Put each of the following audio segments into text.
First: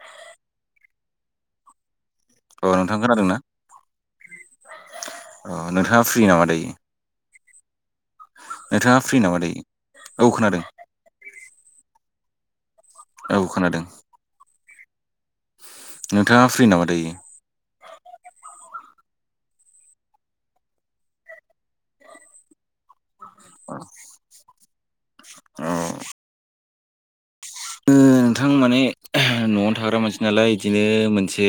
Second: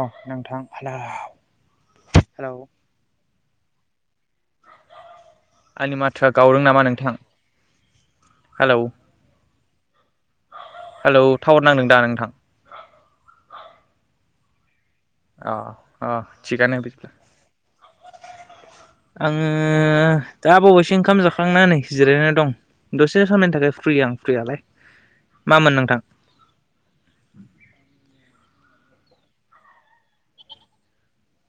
औ नोंथां hello hello अ नोंथां खोनादोंना अ आंनि नोंथाङा फ्रि माथोआ गावदों दायो नामा नोंथां? हेलौ नोंथाङा फ्रि नामा दायो? औ खोनादों हेलौ टावार नांदों दा नोंथां? औ खोनादों। अ अ नोंथाङा फ्रि थिगानो नामा बिदिबा दायो आङो दा बावैसो ओंखाम जाखांनानै जिरायना दं दसे से समनि थाखाय फ्रि आं फ्रियालाय अ मामोन नोंथां ओ नोंथां माने न'आव थाग्रा मानसि नालाय इदिनो मोनसे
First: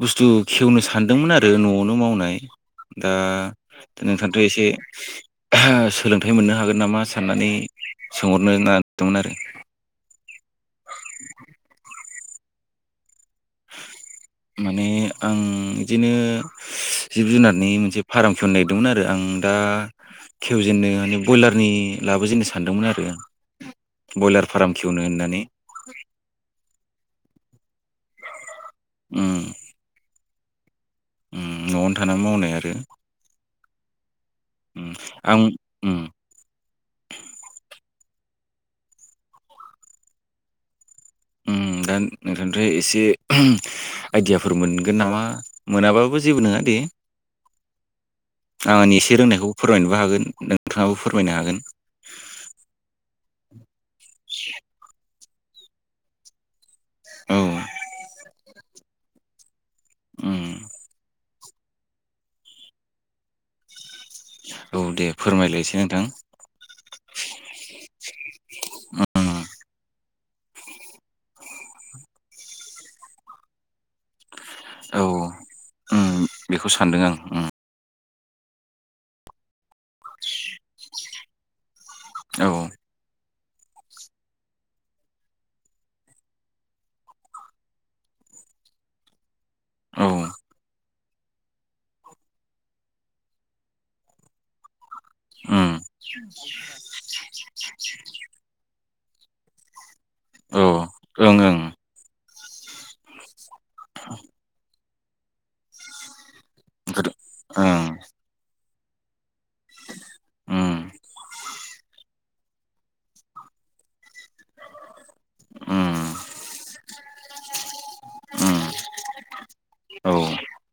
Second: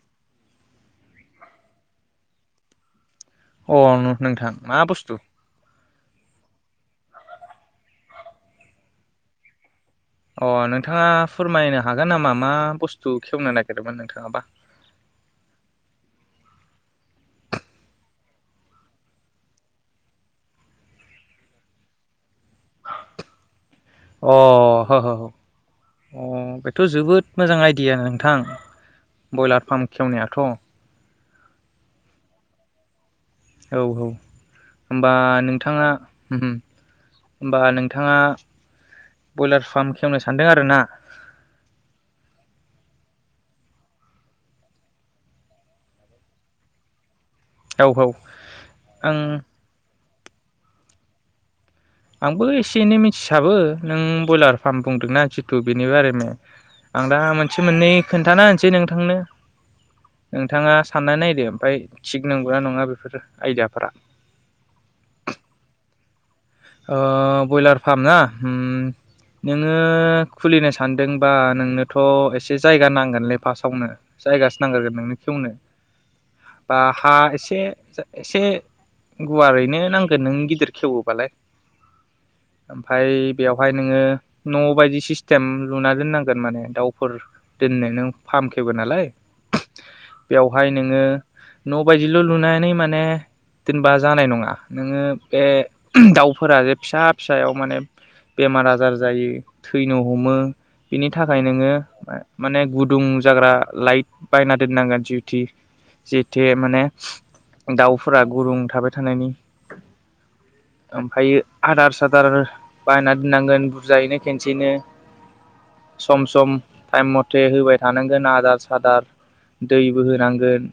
बुस्थु खेवनो सानदोंमोन आरो न'आवनो मावनाय। दा अ नोंथांथ' नोंथां एसे मा बुस्थु सोलोंथाइ मोननो हागोन नामा साननानै सोंहरनो ना दोंमोन आरो अ नोंथाङा फोरमायनो हागोन नामा मा बुस्थु खेवनो नागिरदोंमोन नोंथाङाबा माने आं इदिनो जिब जुनारनि मोनसे फाराम खुलिनागिरदोंमोन आरो आं दा खेवजेननो माने बयलारनि लाबोजेननो सानदोंमोन आरो अ बयलार फाराम खेवनो होननानै थ' जबोद मोजां आय दिया नोंथां उम बयलार फार्म खेवनाया थ' उम न'आवनो थाना मावनाय आरो औ औ उम होमबा आं नोंथाङा उम उमहो होमबा नों थाङा बयलार फार्म खेवनो सानदों आरो ना। उम दा नोंथांनिफ्राय एसे उम आइदियाफोर मोनगोन नामा मोनाबाबो जेबो नङा दे। औ औ आंनि आं एसे रोंनायखौ फोरमायनोबो हागोन नोंथाङाबो फोरमायनो हागोन आंबो एसे एनै मिथिसाबो नों बयलार फार्म बुंदोंना थ बेनि बारै नो आं दा औ मोनसे मोननै खोन्थाना होनसै नों थांनो उम नोंथाङा सानना नायदो ओमफाय थिग नंगौ नङा बेफोरो आयदियाफोरा औ दे फोरमायलाय एसे नोंथां। ओ बयलार फार्म ना उम उम नोङो खुलिनो सानदोंबा नोंनोथ' एसे जायगा नांगोनलै फासावनो जायगासो नांग्रगोन औ नोंनो खेवनो उम बेखौ बा सानदों हा आं उम एसे एसे गुवारैनो नांगोन नों गिदिर खेवोबालाय औ ओमफाय बेवहाय नोङो न' बायदि सिस्टेम लुना दोननांगोन माने दाउफोर दोननो नों फार्म खेवबाय नालाय औ बेवहाय नोङो न' बायदिल' लुनानै माने दोनबा जानाय नङा नोङो बे [inaudible] फोराजे फिसा फिसायाव माने बेमार आजार जायो थै हमो औ बेनि ओं थाखाय नोङो। ओं माने गुदुं जाग्रा लाइट बायना दोननांगोन उथि जेते माने गोदो ओं दाउफोरा गुदुं थाबाय थानायनि उम हायो आदार सादार बायना दोननांगोन बुरजायैनो खेनसेयैनो उम सम सम टाइम मथे होबाय थानांगोन आदार उम सादार दैबो औ होनांगोन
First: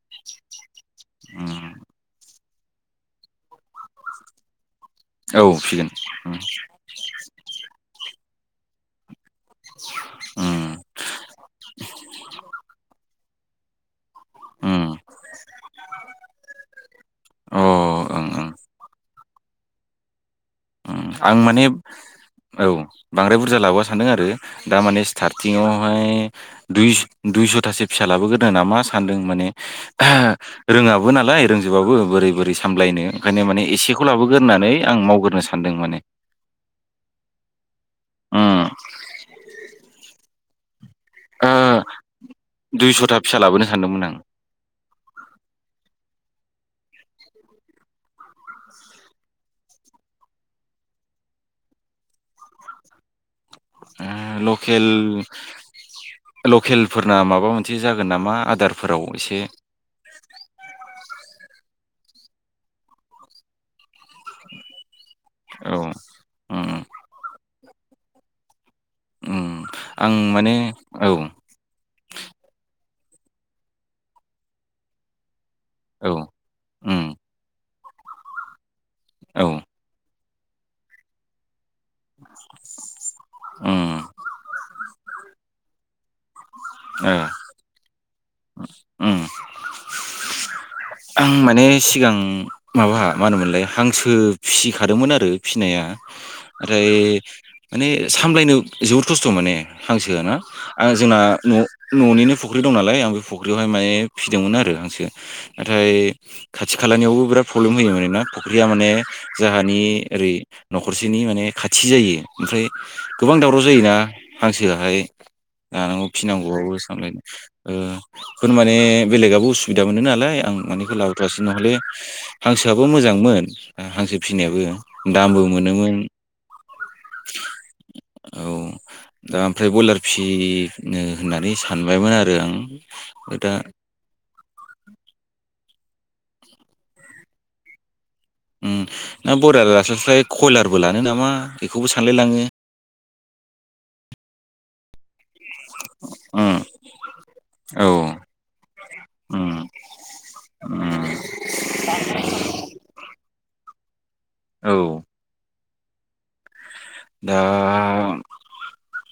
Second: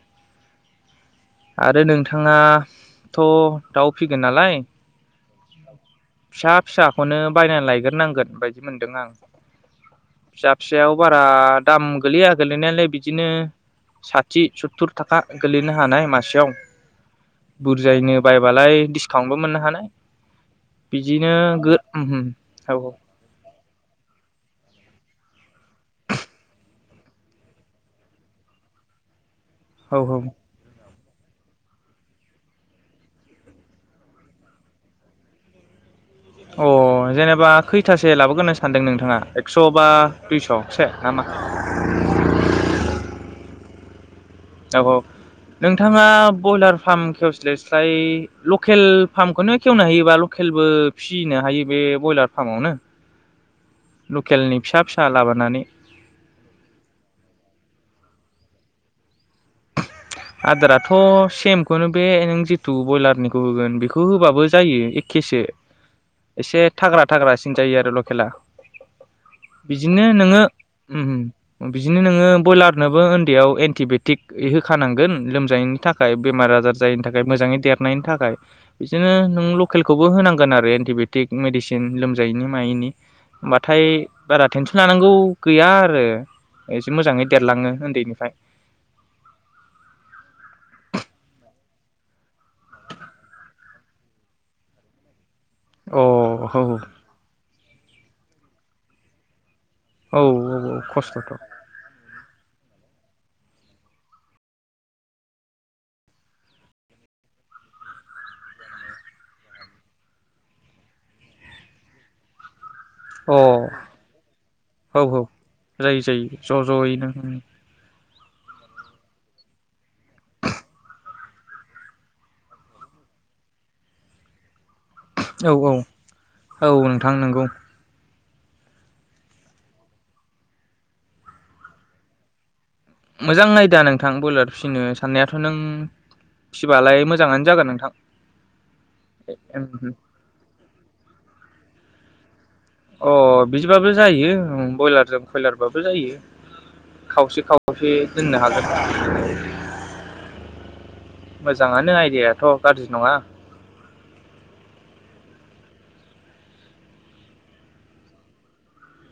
उम आरो नोंथाङाथ दाउ फिगोन नालाय। औ फिगोन उम फिसा फिसाखौनो बायनानै लायग्रोनांगोन बायदि मोनदों आं फिसा उम फिसायाव बारा दाम गोलैया गोलैनायालाय बिदिनो साथि सतथुर उम थाखा गोलैनो हानाय मासेयाव अ ओं बुरजायैनो ओं बायबालाय डिसकाउन्टबो मोननो हानाय ओम बिदिनो आं माने गो औ बांद्राय बुरजा लाबोया सान- सानदों आरो दा माने स्टार्टिंआवहाय द दुइसथासो फिसा लाबोग्रोनो नामा सानदों माने। औ औ रोङाब्ला। नालाय रोंजोबाबो बोरै-बोरै सामलायनो ओंखायनो माने एसेखौ लाबोगोरोन होनानै आं मावग्रोनो सानो। सान्दों माने। अ जेनेबा खैथासो लाबोगोनो उम सानदों नोंथाङा एक्स बा। दुइस ओ दुइसथा फिसा लाबोनो सानदोंमोन आं औ नोंथाङा ब्रयलार फार्म खेवस्लायस्लाय लकेल फार्मखौनो खेवनो हायोबा लकेलबो फिनो हायो बे ब्रयलार फार्मावनो। उम लकेलनि फिसा लकेल फिसा लाबोनानै लकेलफोरना माबा मोनसे जागोन नामा। आदारफोराव एसे। आदाराथ सेम बेखौनो बे नों जिथु ब्रयलारनिखौ होगोन बेखौ। खौ होबाबो जायो एखेसो औ एसे उम थाग्रा थाग्रा जायो आरो लखेला उम बिदिनो आं नोङो माने औ ओ बिदिनो नोङो ब्रयलार। नोबो उन्दैयाव एन्टिबायटिक हो। खानांगोन लोम। जायैनि औ थाखाय बेमार आजार उम जायनि थाखाय मोजाङै देर। नायनि थाखाय बिदिनो नों औ लकेलखौबो होनांगौ गोन आरो एन्टिबेटिक मेडिसिन लोमजायैनि मायैनि होमबाथाय उम बारा टेनसन लानांगौ गैया आरो एसे ओ मोजाङै देरलाङो उन्दैनिफ्राय उम आं माने सिगां माबा मा होनोमोनलाय हांसो फिसिखादोंमोन आरो फिसिनाया अ औ औ [unintelligible] माने सामलायनो जोबोद खस्थ' माने औ हांसोआ ना आं जोंना खस्थ'थ' अ न'‌-न'निनो फुख्रि दं नालाय आं बे फुख्रियावहाय माहाय फिसिदोंमोन आरो हांसो। नाथाय खाथि खालानियावबो बिराद प्रब्लेम होयो आरो ना फुख्रिया माने जोंहानि ओरै न'खरसेनि माने खाथि जायो ओमफ्राय। गोबां दावराव औ जायोना हांसोआहाय औ जायो जानांगौ जायो ज' फिसिनांगौआबो ज'यैनो सामलाय ओ। बे खौनो माने बेलेगआबो उसुबिदा मोनो नालाय। आं मानि इखौ लाबोथवासै खोमालै हांसोआबो मोजांमोन ओ हांसो फिसिनायाबो। औ-औ औ नोंथां नोंगौ। औ दा ओमफ्राय बयलार फिसि नो होननानै सानबायमोन आरो आं। दा मोजां आयदा नोंथां ब्रयलार फिसिनो साननायाथ' नों फिसिबालाय मोजाङानो जागोन नोंथां। ओम ना ब्रयलार लास्लाय स्लाय कयलारबो लानो नामा? बेखौबो सानलायलाङो। अ बिदिबाबो जायो ओम ब्रयलारजों। कयलारबाबो जायो उम खावसे औ खावसे दोननो हागोन उम उम मोजाङानो आयदियायाथ' गाज्रि नङा। औ दा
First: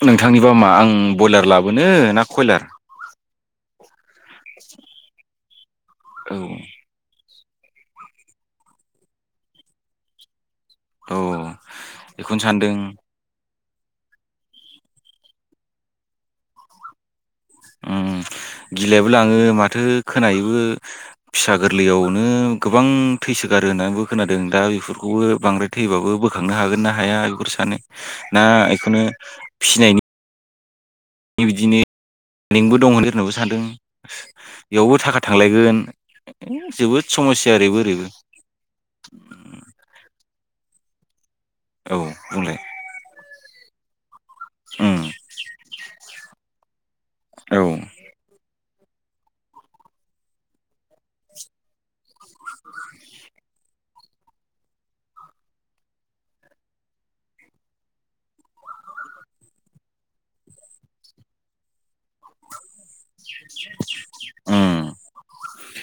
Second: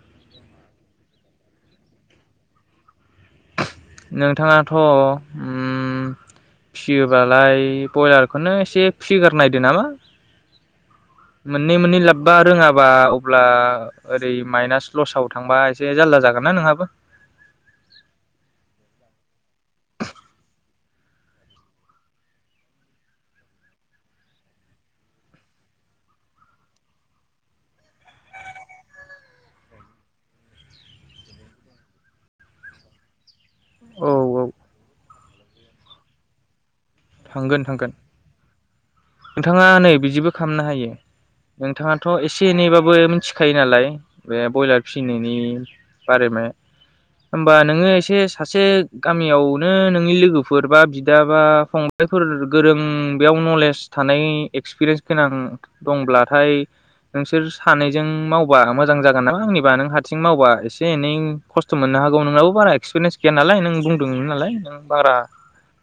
नोंथांनिबा मा आं बयलार लाबोनो ना कयलार? नोंथाङाथ'। औ अब्लालाय ब्रयलारखौनो एसे फिसिगारनायदो नामा? औ मोननै मोननै लाब्बा बेखौनो सानदों रोङाबा अब्ला। ओरै माइनास लसाव थांबा एसे जालला जागोनना नोंहाबो। ओम गिलायबो लाङो माथो खोनायोबो फिसा गोरलैयावनो गोबां थैसोगारो होननानैबो खोनादों दा बेफोरखौबो बांद्राय थैबाबो बोखांनो हागोन ना हाया बेखौ सानो ना बेखौनो फिसिनायनि। बिदिनो लिंकबो दं होनो सोरनाबा। औ [unintelligible] औ बेयावबो थाखा थांलायगोन जोबोद। समस्या थांगोन ओरैबो थांगोन ओरैबो नोंथाङा नै बिदिबो। खामनो हायो। औ नोंथाङाथ' एसे बुंलाय एनैबाबो मि खायो नालाय। बे बयलार उम फिसिनायनि बारै नों ओमबा औ नोङो एसे सासे। गामियावनो नोंनि लोगोफोर बा बिदा बा फं फोर गोरों बेयाव नलेज थानाय एक्सपिरियेन्स गोनां दंब्लाथाय नोंसोर सानैजों मावबा मोजां जागोन नालाय आंनिबा नों हारसिं मावबा एसे एनै खस्थ' मोननो हागौ नोंनावाबो बारा एक्सपिरिेन्स गैया नालाय नों बुंदों नालाय नों उम बारा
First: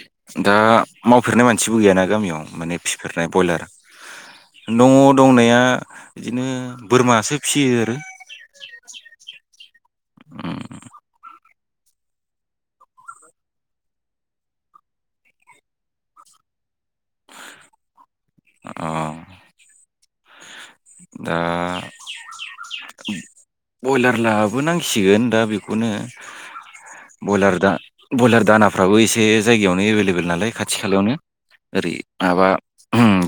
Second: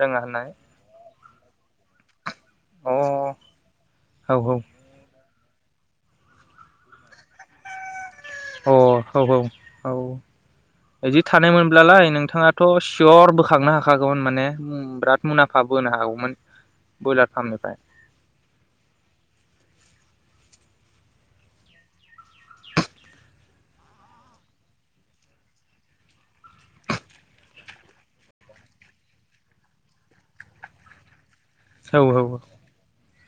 रोङा होननानै। दा मावफेरनाय मानसिबो गैयाना गामियाव। माने अ औ फिफेरनाय ब्रयलार औ न'। दंनाया बिदिनो बोरमासो फियो आरो। अ औ उम अब्लालाय नोंथाङाथ' सियर बोखांनो हाखागौमोन माने बिराद मुलामफा बोनो हागौमोन ब्रयलार फार्मनिफ्राय अ [unintelligible] दा बयलार लाबो नांसिगोन दा बेखौनो बयलार दा ब्रयलार दानाफ्राबो एसे जायगायावनो एभेलेबेल नालाय खाथि खालायावनो ओरै औ औ औ माबा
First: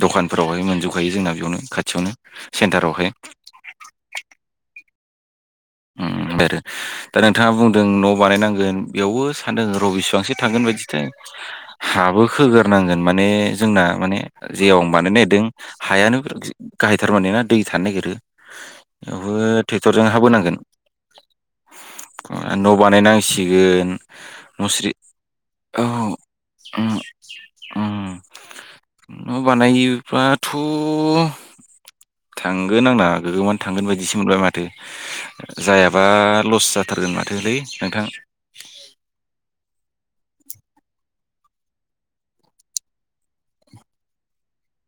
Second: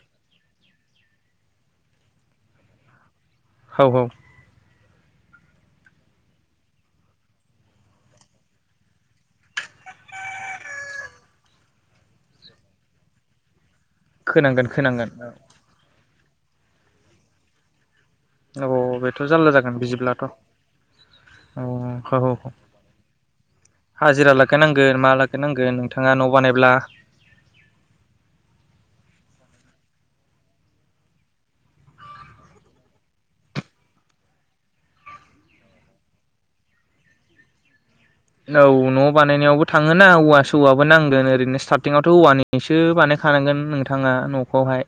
दखानफोरावहाय मोनजोबखायो जोंना बेयावनो खाथियावनो सेन्टारावहाय औ उम ब आरो दा नोंथाङा बुंदों न' बानायनांगोन बेयावबो सानदों र बिसेबांसो थांगोन बायदिथाय हाबो खोगोरनांगोन माने जोंना माने खोनांगोन जेयाव मानो खोनांगोन नागिरदों हायानो बेफोर गाहायथार माने ना दै थानो नागिरो औ बेथ' बेयावबो जारला जागोन ट्रेक्टरजों हा बिदिब्लाथ' बोनांगोन औ नंखागौ न' बानायनांसिगोन हाजिरा मुस्रि लागायनांगोन मा लागायनांगोन औ नोंथाङा न' बानायब्ला उम उम न' बानायोब्लाथ' थांगोन आंना गोगोमानो थांगोन बदिसो मोनबाय माथो जायाबा लस जाथारगोन माथोलै नोंथां औ न' बानायनायावबो थाङोना औवा सौवाबो नांगोन ओरैनो स्टारटिंआवथ औवानिसो बानायखानांगोन नोंथाङा न'खौहाय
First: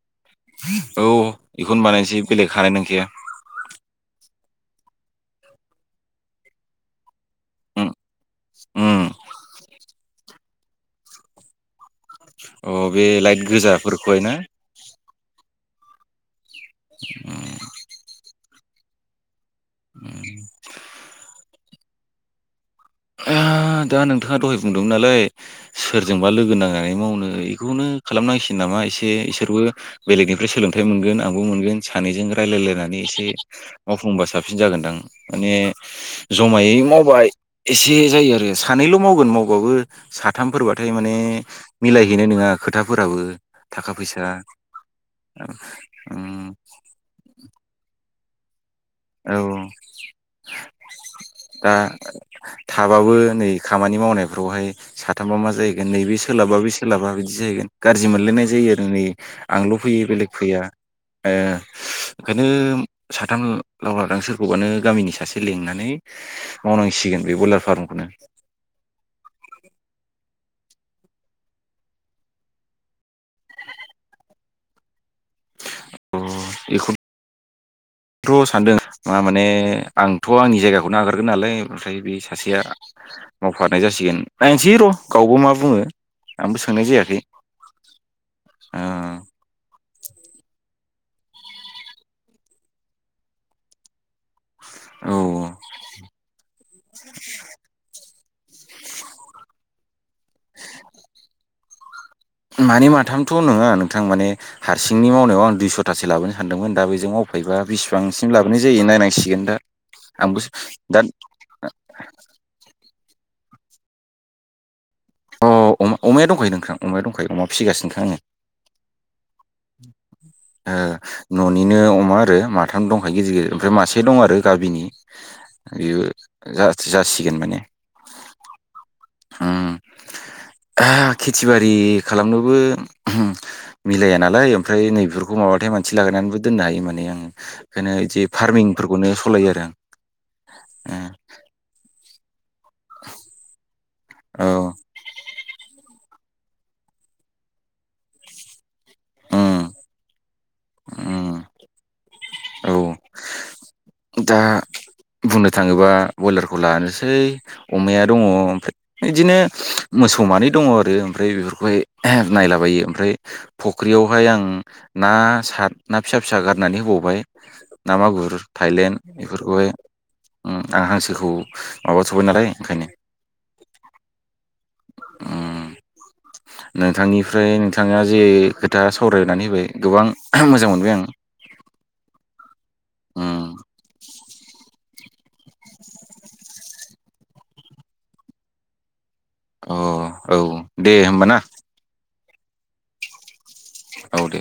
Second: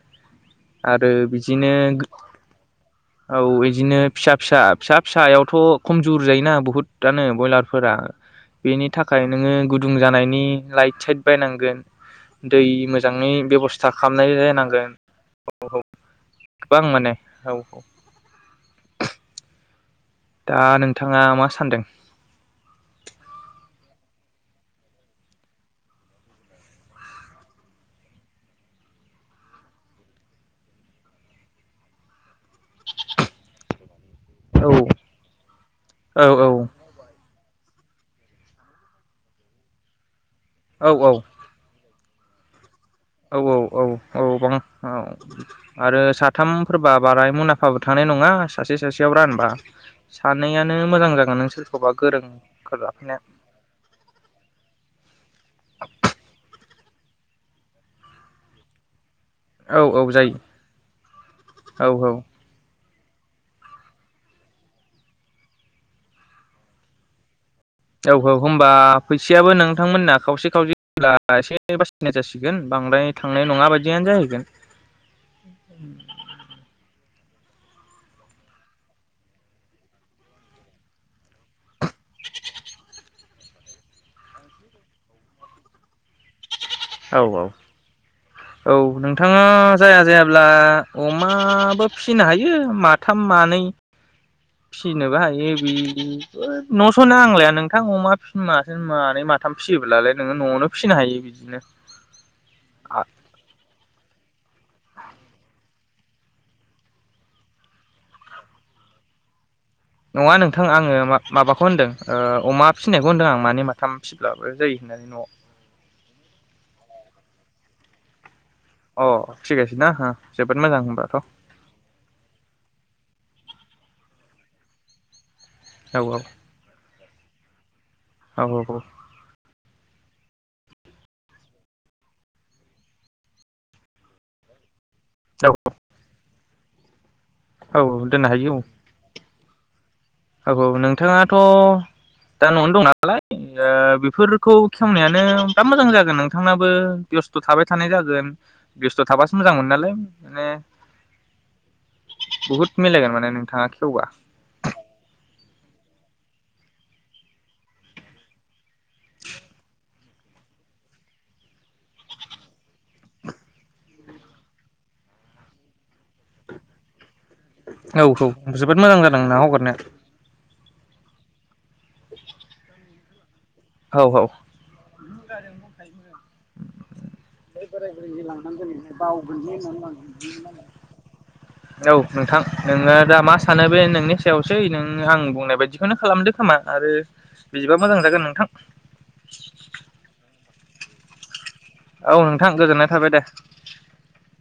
औ आरो बिदिनो बेखौनो बानायनोसै बेलेग हानाय नंखाया औ बिदिनो फिसा फिसा फिसा फिसायावथ' खमजुर जायोना बहुतआनो उम ब्रयलारफोरा बेनि उम थाखाय नोङो गुदुं जानायनि लाइट साइट बायनांगोन दै अ बे मोजाङै लाइट बेब'स्था गोजाफोरखौहाय ना खालामनाय जा नांगोन औ औ गोबां माने औ औ उ दा नोंथाङा मा सानदों? दा नोंथाङा दहाय बुंदोंमोन नालाय सोरजोंबा लोगो नांनानै मावनो बेखौनो खालामनांसिगोन नामा एसे इसोरबो बेलेगनिफ्राय सोलोंथाइ मोनगोन आंबो मोनगोन सानैजों रायलायलायनानै एसे मावफुंबा साबसिन औ जागोनदां माने औ औ जमायै मावबायो एसे जायो आरो सानैल' मावगोन मावबाबो औ साथामफोरबाथाय माने मिलायहैनाय नङा खोथाफोराबो औ औ औ थाखा औ फैसा बां औ आरो उम साथामफोरबा बाराय मलामफाबो थानायांनाय नङा [unintelligible] रानबा औ सानैयानो मोजां जागोन नों दा सोरखौबा गोरोंफोर थाबाबो लाफैनाया नै खामानि मावनायफ्रावहाय साथामा मा जाहैगोन नैबे सोलाबा बे सोलाबा बिदि बिदि जाहैगोन गाज्रि मोनलायनाय जायो आरो नै आंल' औ औ फैयो बेलेग जायो फैया ओ औ बेखायनो साथाम लाव लादां सोरखौबानो गामिनि सासे लेंनानै मावनांसिगोन बे ब्रयलार औ औ होमबा फैसायाबो नोंथांमोनना खावसे खावसेब्ला एसे बासिनाय जासिगोन बांद्राय थांनाय नङा बायदियानो जाहैगोन। [inaudible] बेखौ थ' सानदों मा माने आंथ' आंनि जायगाखौनो नागारगोन नालाय ओमफ्राय बे सासेया मावफानाय जासिगोन नायसै र' गावबो मा बुङो। आंबो सोंनाय जायाखै औ औ औ नोंथाङा जाया जायाब्ला। अमाबो फिनो हायो माथाम मानै ओ औ फिसिनोबो हायो बे न' स' नांलाया नोंथां अमा माथो मानै माथाम फियोब्ला लाय नोङो न'आवनो फिनो हायो बिदिनो मानै माथामथ' नोङा नोंथां माने हारसिंनि मावनायाव आं दुइस'थासो लाबोनो सानदोंमोन दा बेजों मावफायोबा बिसिबांसिम लाबोनाय जायो नायनांसिगोन दा। नङा आंबो नोंथां दा आङो मा-माबाखौ होनदों ओ अमा फि फिनायखौ होनदों आं माने माथाम फिब्लाबो जायो। होननानै न'आव अ अ-अमाया दंखायो नोंथां अमाया दंखायो? फिसिगासिनोखा आङो। अ फिगासिनो हो जोबोद मोजां होनबाथ' औ ओ न'निनो अमा आरो माथाम दंखायो गिदिर गिदिर ओमफ्राय मासे दं आरो गामिनि औ बियो जाथ जाथ सिगोन माने औ औ उम [unintelligible] खेथि बारि खालामनोबो मिलाया नालाय ओमफ्राय नैबे खौ औ माबाथाय मानसि लागायनानै दोननो हायो माने आङो। औ बेखायनो इदि दोननो हायो फार्मिंफोरखौनो सालायो आरो [unintelligible] औ औ आं नोंथाङाथ' दा न'आवनो दं नालाय ओ ओ बेफोरखौ औ खेवनायानो दा मोजां जागोन नोंथांनाबो बेस्थ' थाबाय थानाय जागोन बेस्थ' थाबासो मोजां उम मोनो नालाय। माने उम बहुत औ मिलायगोन माने नों [unintelligible] दा बुंनो थाङोबा बयलारखौ लानोसै अमाया दङ ओमफ्राय बिदिनो मोसौ मानै दङ आरो ओमफ्राय बेफोरखौहाय नायलाबायो ओमफ्राय फख्रियावहाय आं ना -ना फिसा फिसा गारनानै होबावबाय। ना औ मागुर जोबोद मोजां जादों ना हगारनाया। ओ आं हांसोखौ माबाथ'बाय नालाय ओंखायनो औ औ [unintelligible] उम नोंथांनिफ्राय नोंथाङा जे खोथा सावरायनानै होबाय गोबां मोजां मोनबाय आं नोङो दा मा उम सानो बे नोंनि सायावसै नों। आं बुंनाय बायदिखौनो खालामदो खोमा आरो बिदिबा मोजां जागोन नोंथां। अ औ। दे होमबा ना। औ नोंथां गोजोननाय थाबाय दे। औ दे।